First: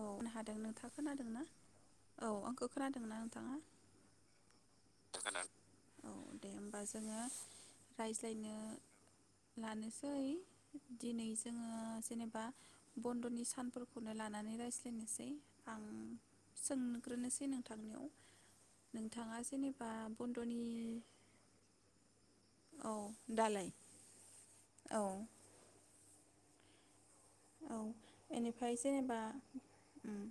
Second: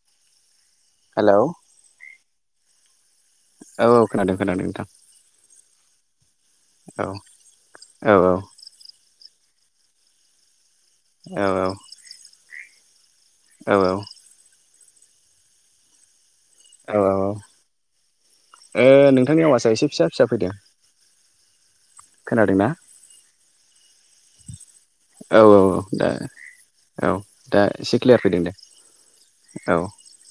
औ हादों नोंथाङ खोनादों हेलौ ना औ आंखो खोनादों औ खोनादों खोनादों नोंथां औ दे होमबा औ जोङो औ औ रायज्लायनो लानोसै दिनै औ जोङो जेनेबा बन्द'नि औ सानफोरखौनो लानो रायज्लायनोसै आं औ ओ सोंग्रोनोसै नों थांनायाव नोंथाङा नोंथांनि आवाजआ एसे जेनेबा फिसा फिसा फैदों बन्द'नि खोनादोंना औ दालाय औ औ दे औ दा औ एसे क्लियार फैदों इनिफ्राय जेनेबा औ औ उम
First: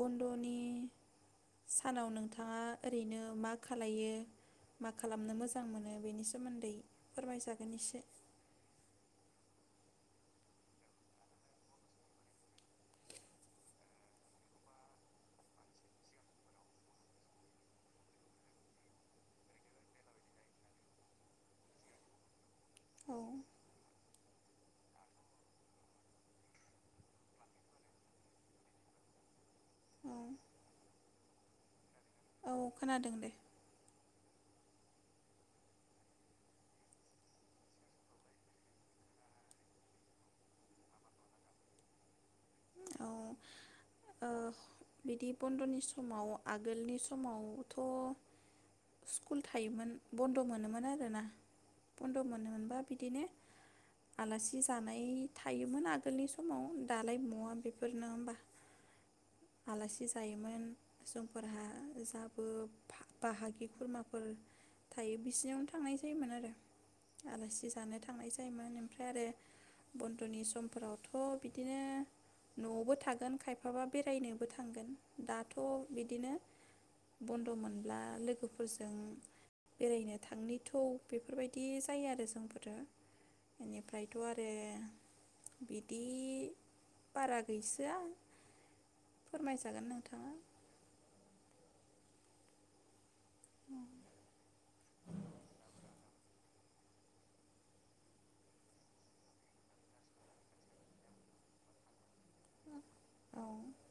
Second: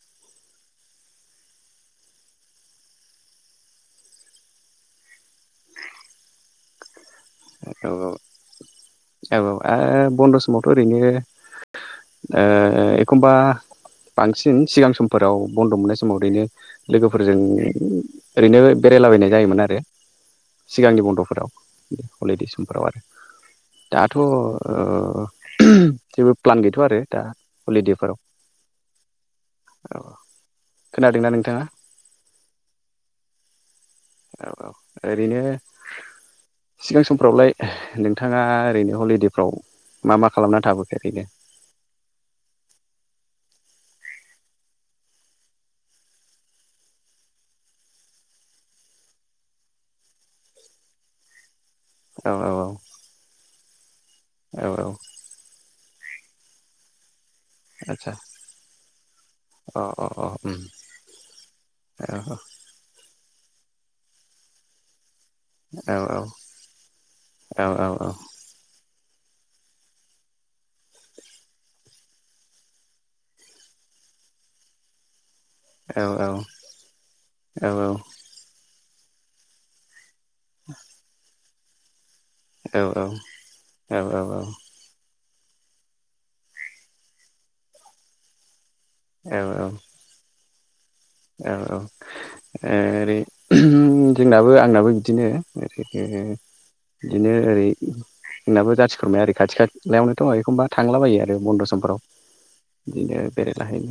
बन्द'नि सानाव नोंथाङा ओरैनो मा खालायो मा खालामनो मोजां मोनो बेनि सोमोन्दै फोरमायजागोन एसे ओ बन्द' समावथ' ओरैनो ओ एखमबा बांसिन सिगां समफोराव बन्द' मोननाय समाव ओरैनो लोगोफोरजों ओरैनो बेरायलाबायनाय जायोमोन आरो सिगांनि बन्द'फोराव [unintelligible] [unintelligible] औ थ' ओ जेबो प्लान गैथ'आ आरो दा हलिदेफोराव औ खोनादोंना नोंथाङा औ खोनादों दे औ औ ओरैनो सिगां समफ्रावलाय नोंथाङा ओरैनो हलिदेफ्राव मा मा खालामना थाबोखो ओरैनो औ ओ बिदि बन्द'नि समाव आगोलनि समावथ' स्कुल थायोमोन बन्द' मोनोमोन आरोना बन्द औ औ मोनो मोनबा बिदिनो आलासि औ औ जानाय थायोमोन आ गोलनि समाव दालाय मुवा फोरनो आदसा होमबा अ अ आलासि अ उम जायोमोन जोंफोरहा औ जाबो फा बाहागि खुरमाफोर थायो बिसिनियावनो थांनाय औ जायोमोन आरो औ आलासि जानो औ औ थांनाय जायोमोन उम फ्राय आरो बन्दनि समफोरावथ' बिदिनो न'आवबो थागोन खायफाबा बेरायनोबो थांगोन दाथ' बिदिनो बन्द' मोनब्ला लोगो फोरजों बेरायनो थांनिथौ बेफोरबाय बिदि जायो आरो जोंफोरो इनिफ्रायथ' आरो बिदि बारा गैसोआ औ फोरमायजागोन नोंथाङा औ औ ओरै जोंनाबो आंनाबो बिदिनो ओरै ओ बिदिनो ओरै जोंनाबो जाथि खुरमाया ओरै खाथि खालायावनोथ' एखमबा थांलाबायो आरो बन्द' समफोराव बिदिनो औ बेरलाहैनो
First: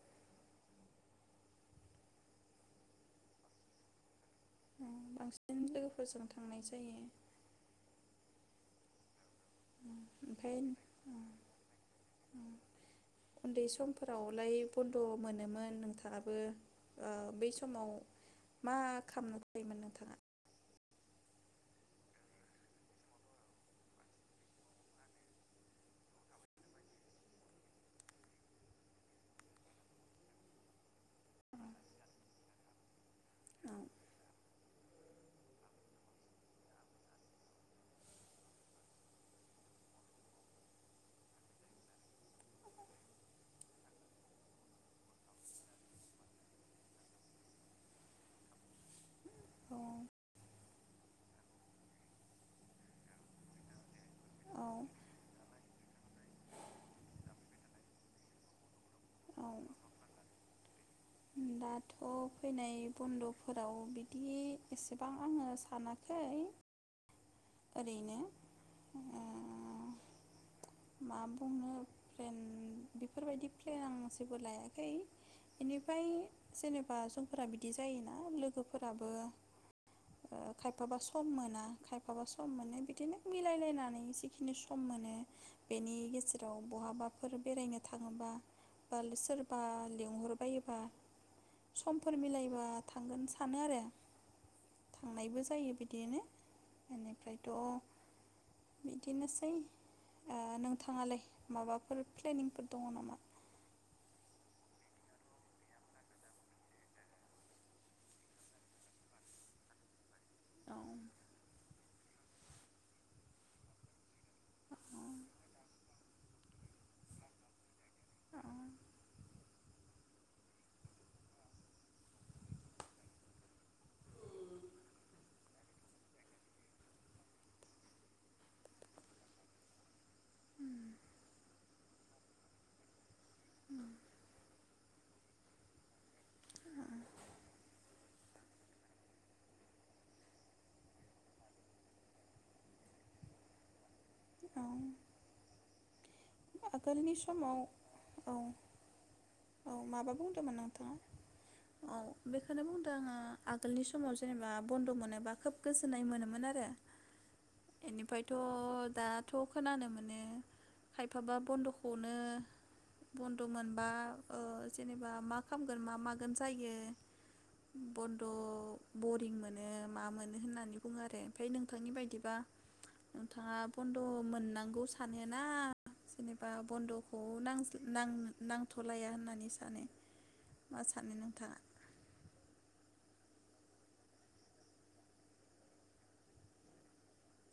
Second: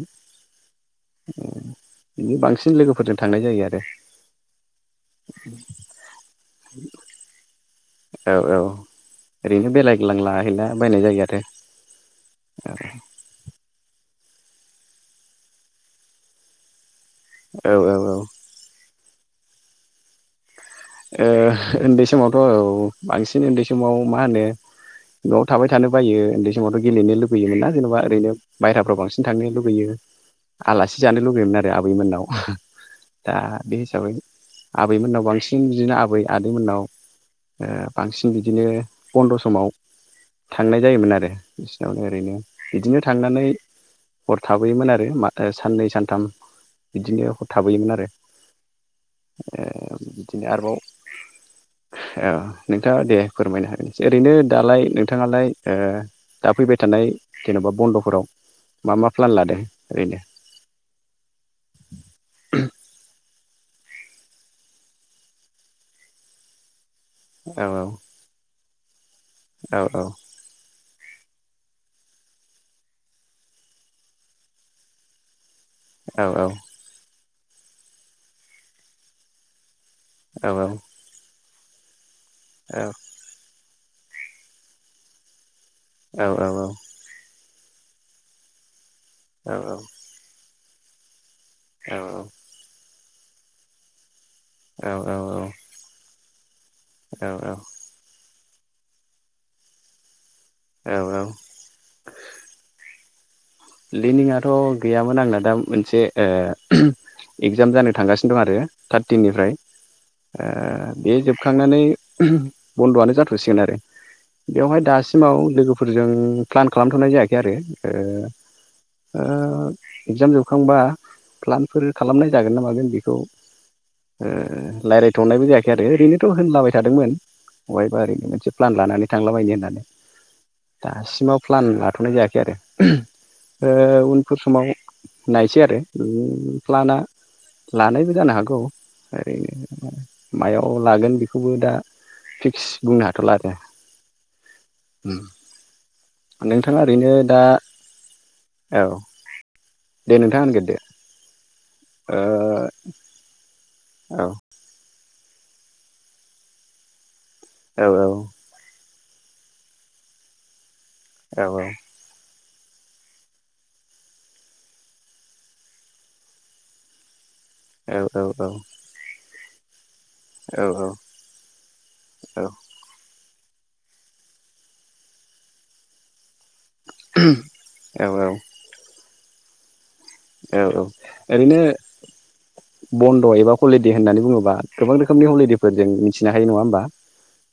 औ बिनि बांसिन लोगोफोरजों थांनाय जायो आरो बांसिन लोगोफोरजों थांनाय जायो औ औ ओरैनो [unintelligible] ओमफ्राय लाहैला बायनाय जायो आरो आवलाय बन्द' मोनोमोन नोंथाङाबो ओ बै औ समाव औ ओ मा खालामनो मोन नोंथाङा ओ उन्दै समावथ' औ बांसिन उन्दै समाव मा होनो न'आव थाबाय थानो बायो उन्दै समावथ' गेलेनो लुगैयोमोन ना जेनेबा ओरैनो बायहाफ्राव बांसिन थांनो लुगैयो आलासि जानो लुगैयोमोन औ आरो आबै मोननाव दा बे हिसाबै आबैमोननाव बांसिन बांसिन बिदिनो आबै आदैमोननाव बांसिन बिदिनो बन्द' समाव थांनाय जायोमोन आरो बिसिनावनो ओरैनो इदिनो थांनानै हर थाबोयोमोन आरो साननै सानथाम बिदिनो हर थाबोयोमोन आरो ओ बिदिनो औ आरोबाव ओ नोंथाङा दे फोरमायनो हागोनसै ओरैनो औ दालाय नोंथाङालाय ओ दा फैबाय थानाय जेन'बा बन्द'फोराव मा मा प्लान औ लादों ओरैनो दाथ' फैनाय बन्द' फोराव बिदि एसेबां आङो सानाखै औ ओरैनो अ औ औ मा बुंनो प्लेन बेफोरबायदि प्लेन आं जेबो लायाखै बेनिफ्राय औ औ जेनेबा फोर बिदि जायोना लोगोफोराबो औ खायफाबा सम मोना माखौबा सम औ मोननाय औ बिदिनो मिलायलायनानै जिखिनि सम माने बेनि गेजेराव औ बहाबाफोर बेरायनो थाङोबा सोरबा लेंहर बायोबा समफोर मिलायबा थांगोन सानो आरो थांनायबो जायो बिदियनो बेनिफ्रायथ' औ बिदिनासै औ नोंथाङालाय औ माबाफोर प्लेनिंफोर दङ नामा? प्लेनिंआथ' गैयामोन आंना दा मोनसे इगजाम जानो थांगासिनो दं आरो थार्टिननिफ्राय औ ओ बे जोबखांनानै बन्द'आनो जाथ'सिगोन आरो बेवहाय औ दासिमाव लोगोफोरजों प्लान खालामथ'नाय जायाखै आरो। इगजाम जोबखांबा प्लानफोर खालामनाय जागोन ना मागोन बेखौ ओ रायज्लायथ'नायबो जायाखै आरो ओरैनोथ' होनलाबाय थादोंमोन बबहायबा ओरैनो मोनसे प्लान लानानै थांलाबायनो होननानै दासिमाव प्लान लाथ'नाय जायाखै आरो। ओ उनफोर समाव नायसै आरो प्लानआ लानायबो जानो हागौ ओरैनो मायाव लागोन बेखौबो दा फिक्स बुंनो हाथ'ला आरो। औ नोंथाङा आगोलनि ओरैनो दा समाव औ औ औ माबा दे बुंदोंमोन होनग्रोदो नोंथाङा औ बेखौनो ओ बुंदों आङो आगोलनि समाव औ जेनेबा बन्द' मोनोबा खोब गोजोननाय मोनोमोन आरो औ बेनिफ्रायथ' दाथ' खोनानो मोनो। खायफाबा औ बन्द'खौनो बन्द' मोनबा जेनेबा मा खालामगोन मा मागोन जायो। औ औ बन्द' बरिंमोन मा मोनो होननानै बुङो औ आरो ओमफ्राय नोंथांनि बायदिबा नोंथाङा बन्द' मोननांगौ सानोना। जेनेबा बन्द'खौ औ औ औ नांथ'लाया होनना होननानै सानो औ मा औ सानो नोंथाङा ओरैनो बन्द' एबा हलिदे होननानै बुङोबा गोबां रोखोमनि हलिदेफोर जों मिथिनो हायो नङा होमबा?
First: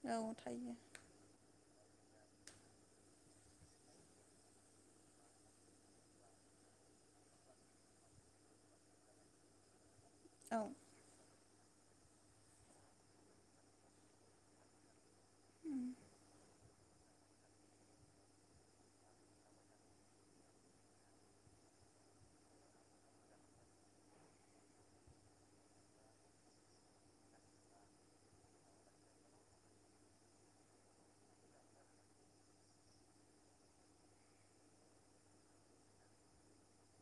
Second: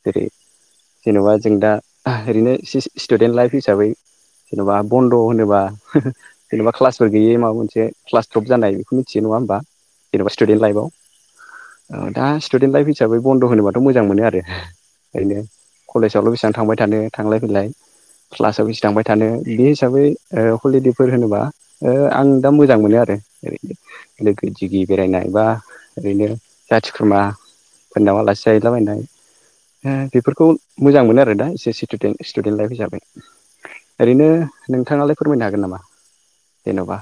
जेरै औ थायो जेन'बा जों दा ओरैनो स्टुदेन्ट लाइफ हिसाबै जेन'बा बन्द' होनोबा जेन'बा क्लासफोर गैयै माबा मोनसे क्लास द्रब जानाय बेखौ मिथियो नङा होमबा जेनबा स्टुदेन औ लाइफआव दा स्टुदेन लाइफ हिसाबै बन्द' होनोबाथ' मोजां मोनो आरो ओरैनो कलेजावल' बेसेबां थांबाय थानो थांलाय फैलाय क्लासाव बेसे थांबाय थानो बे हिसाबै हलिदे फोर होनोबा ओ आं दा मोजां मोनो आरो ओरैनो लोगो दिगि बेरायनाय बा ओरैनो जाथि खुरुमाफोरनाव आलासि जाहैलाबायनाय बेफोरखौ मोजां मोनो आरो दा एसे स्टुदेन लाइफ हिसाबै ओरैनो नोंथाङालाय फोरमायनो हागोन नामा जेन'बा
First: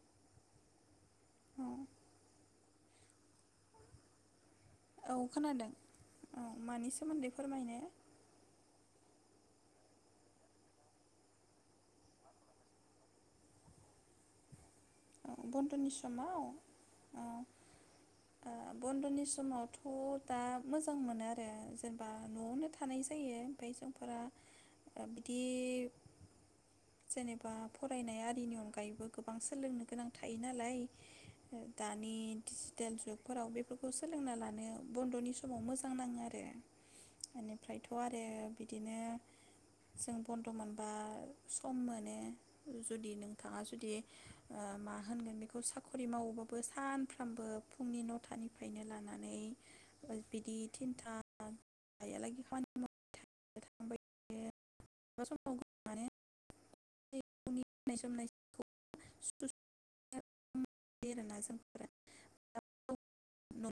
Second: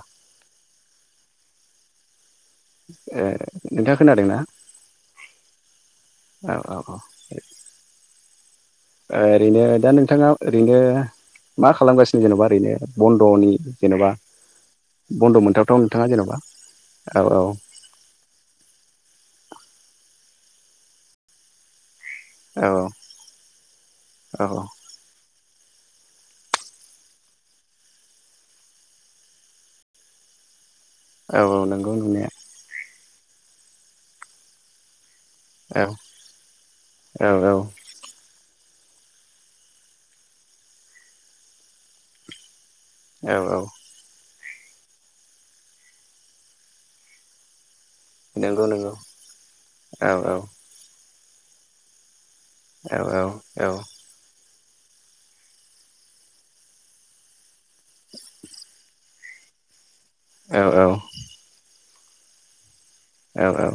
औ ओ नोंथाङा खोनादोंना औ खोनादों औ औ मानि औ सोमोन्दै फोरमायनाय ओरैनो दा नोंथाङा ओरैनो मा खालामगासिनो जेनेबा ओरैनो बन्द'नि जेन'बा औ बन्द' मोनथावथाव बन्द'नि नोंथाङा समाव जेन'बा औ ओ बन्द'नि समावथ' दा मोजां मोनो आरो जेनेबा न'आवनो औ थानाय जायो ओमफ्राय जोंफोरा औ बिदि बे जेनेबा फरायनाय आरिनि अनगायैबो गोबां सोलोंनो गोनां थायो नालाय ओ औ नंगौ दानि नंनाया डिजिटेल जुग फोराव बेफोरखौ सोलोंना लानाया बनद'नि समाव औ मोजां नाङो आरो औ एनिफ्रायथ' आरो बि बिदिनो जों बनद' मोनबा सम मोनो जुदि औ औ नोंथाङा जुदि ओ मा होनगोन बेखौ साखरि मावोबाबो सानफ्रामबो फुंनि नंगौ न'थानिफ्रायनो नंगौ लानानै औ औ बिदि तिनथा आ हायालागि औ औ औ [unintelligible] [unintelligible] [unintelligible] औ औ आरोना जोंफोरा औ औ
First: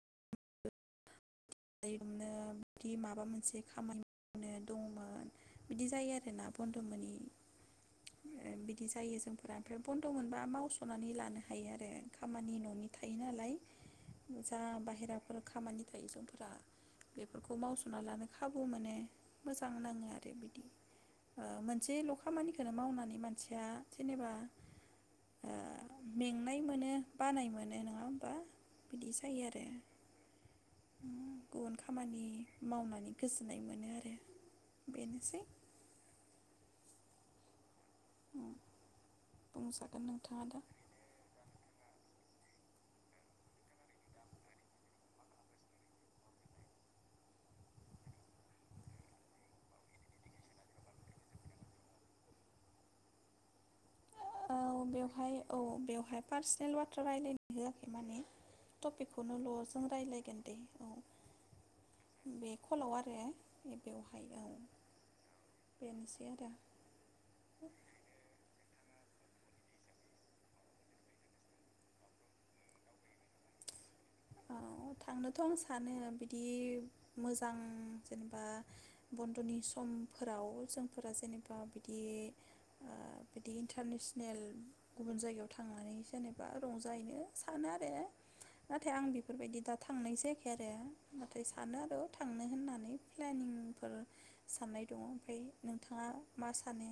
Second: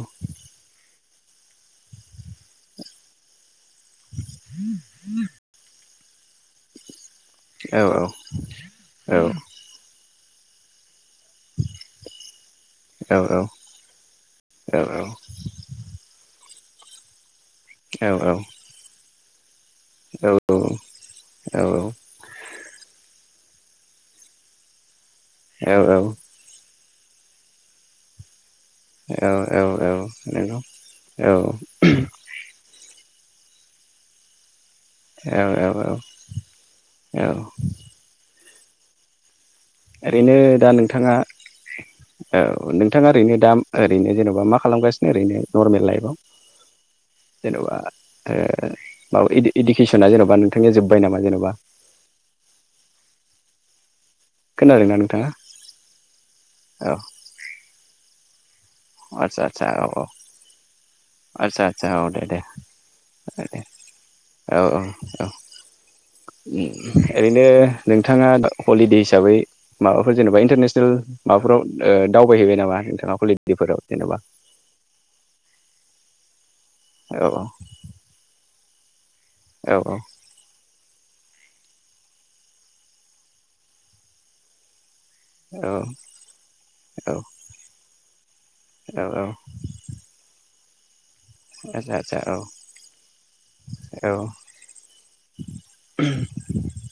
दा बिदिनो कि माबा मोनसे खामा [unintelligible] बिदि जायो आरोना बन्द'मोनि औ औ औ नद' मोनबा मावसन नानै लानो हायो आरो खामानि न'नि औ थायो नंगौ नालाय जा औ बाहेराफोर खामानि थायो जों फ्रा बे फोरखौ मावस'ना लानो खाबु मोनो मोजां नाङो आरो बिदि ओ मोनसे ल'खामानि बेखौनो मावनानै मानसिया जेनेबा ओ मेंनाय मोनो बानाय मोनो नङा होमबा बिदि औ जायो औ आरो औ नंगौ गुबुन खामानि माव नानै गोजोननाय मोनो आरो बेनोसै औ औ औ औ बुंजागोन ओरैनो नोंथाङा दा नोंथाङा औ नोंथाङा ओरैनो दा ओरैनो जेनेबा मा खालामगासिनो ओरैनो नर्मेल लाइफआव जेन'बा ओ माबा इडुकेसना जेनेबा नोंथांनिया जोबबाय नामा जेनेबा औ बेवहाय औ बेवहाय पार्सनेल औ बाथ्रा रायलायनो होआखै माने टपिकखौनोल' जों रायज्लायगोन दे औ आस्सा आस्चसा औ दे दे बे कलाव आरो औ दे औ औ औ बेनोसै आरो ओरैनो नोंथाङा हलिदे हिसाबै माबाफोर जेनेबा इन्टारनेसनेल माबाफोराव ओ दावबायहैबाय नामा नोंथाङा हलिदेफोराव जेनेबा औ थांनोथ' आं सानो बिदि बि औ मोजां जेनेबा बन्द'नि औ समफोराव जों फोर जेनेबा बिदि बिदि इन्टारनेसनेल गुबुन जायगायाव थांनानै जेनेबा औ रंजाहैनो सानो आरो नाथाय औ आं औ बेफोरबायदि दा थांनोसै [unintelligible] नाथाय सानो आदसा आरो आदसा औ थांनो होननानै प्लेनिंफोर औ साननाय दङ ओमफ्राय नोंथाङा मा सानो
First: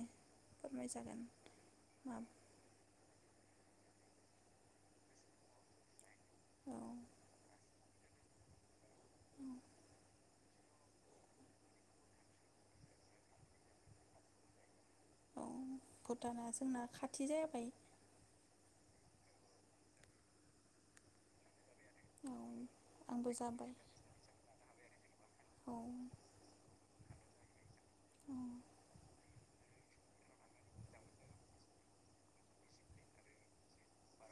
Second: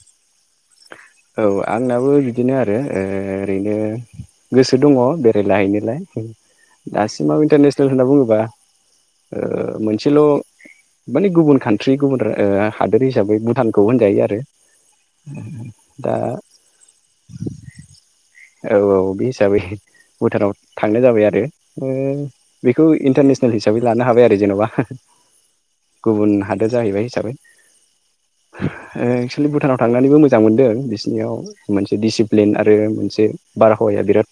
फोरमायजागोन औ आंनाबो मा बिदिनो आरो ओ ओरैनो गोसो दङ बेरायलाहैनोलाय औ दासिमाव इन्टारने सेल होनना बुङोबा ओ मोनसेल' माने गुबुन कान्ट्रि गुबुन हादोर हिसाबै भुटानखौ होनजायो आरो औ दा भुटाना जोंना खाथि जाबाय औ बे हिसाबै भुटानाव थांनाय जाबाय आरो ओ औ बेखौ आंबो इन्टारनेसनेल जाबाय हिसाबै लानो हाबाय आरो जेन'बा औ गुबुन हादोद जाहैबाय आरो औ एकसलि भुटानाव थांनानैबो मोजां मोनदों बिसिनियाव मोनसे डिसिप्लिन आरो मोनसे बारहावाया बिराद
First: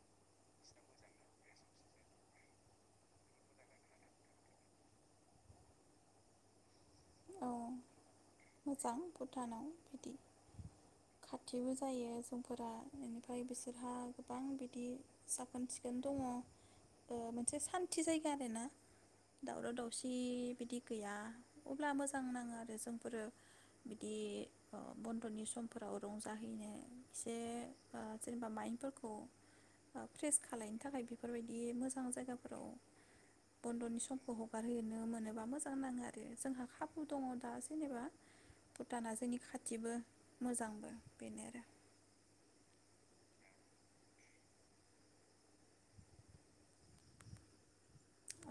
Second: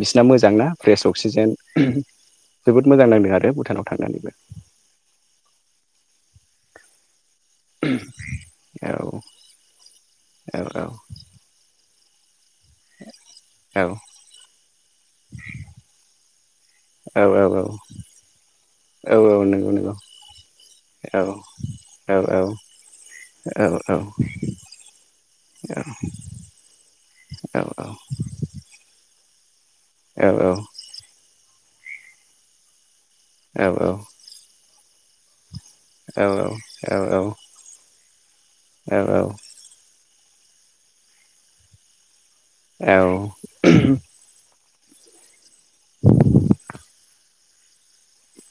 बिसिना मोजांना फ्रेस अक्सिजेन जोबोद मोजां नांदों आरो भुटानाव थांनानैबो औ मोजां औ भुटानाव बिदि औ औ खाथिबो जायो जों का बेनिफ्राय औ बिसोरहा गोबां बिदि साखोन सिखोन दङ औ औ मोनसे औ सान्थि जायगा आरोना औ औ नंगौ दावराव नंगौ औ दावसि बिदि गैया। औ ब्ला मोजां औ औ नाङो आरो जोंफोरो औ औ औ बिदि बन्द'नि समफोराव रंजाहैनो एसे जेनेबा माइंफोरखौ फ्रेस खालनो थाखाय बेफोरबायदि बे मोजां जायगाफोराव बन्द'नि समखौ हगारहोयो। नो मोनोबा मोज औ औ खाबु दङ दा जेने भुटाना जोंनि खाथिबो मोजांबो बेनो आरो औ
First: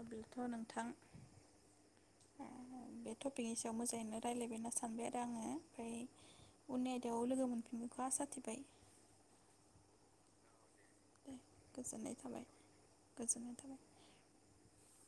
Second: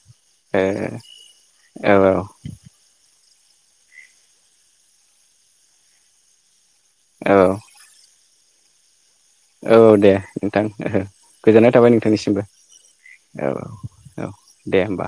अब्लाथ' नोंथां ओ ओ ओ औ बे औ टपिकनि सायाव मोजाङैनो रायलायबाय होनना सानबाय आरो आङो ओमफ्राय उननि आयदायाव औ लोगो मोनफिन गोनखौ आसा थिबाय बाय औ दे नोंथां ओहो गोजोननाय थाबाय नोंथांनिसिमबो औ गोजोननाय थाबाय औ औ दे होमबा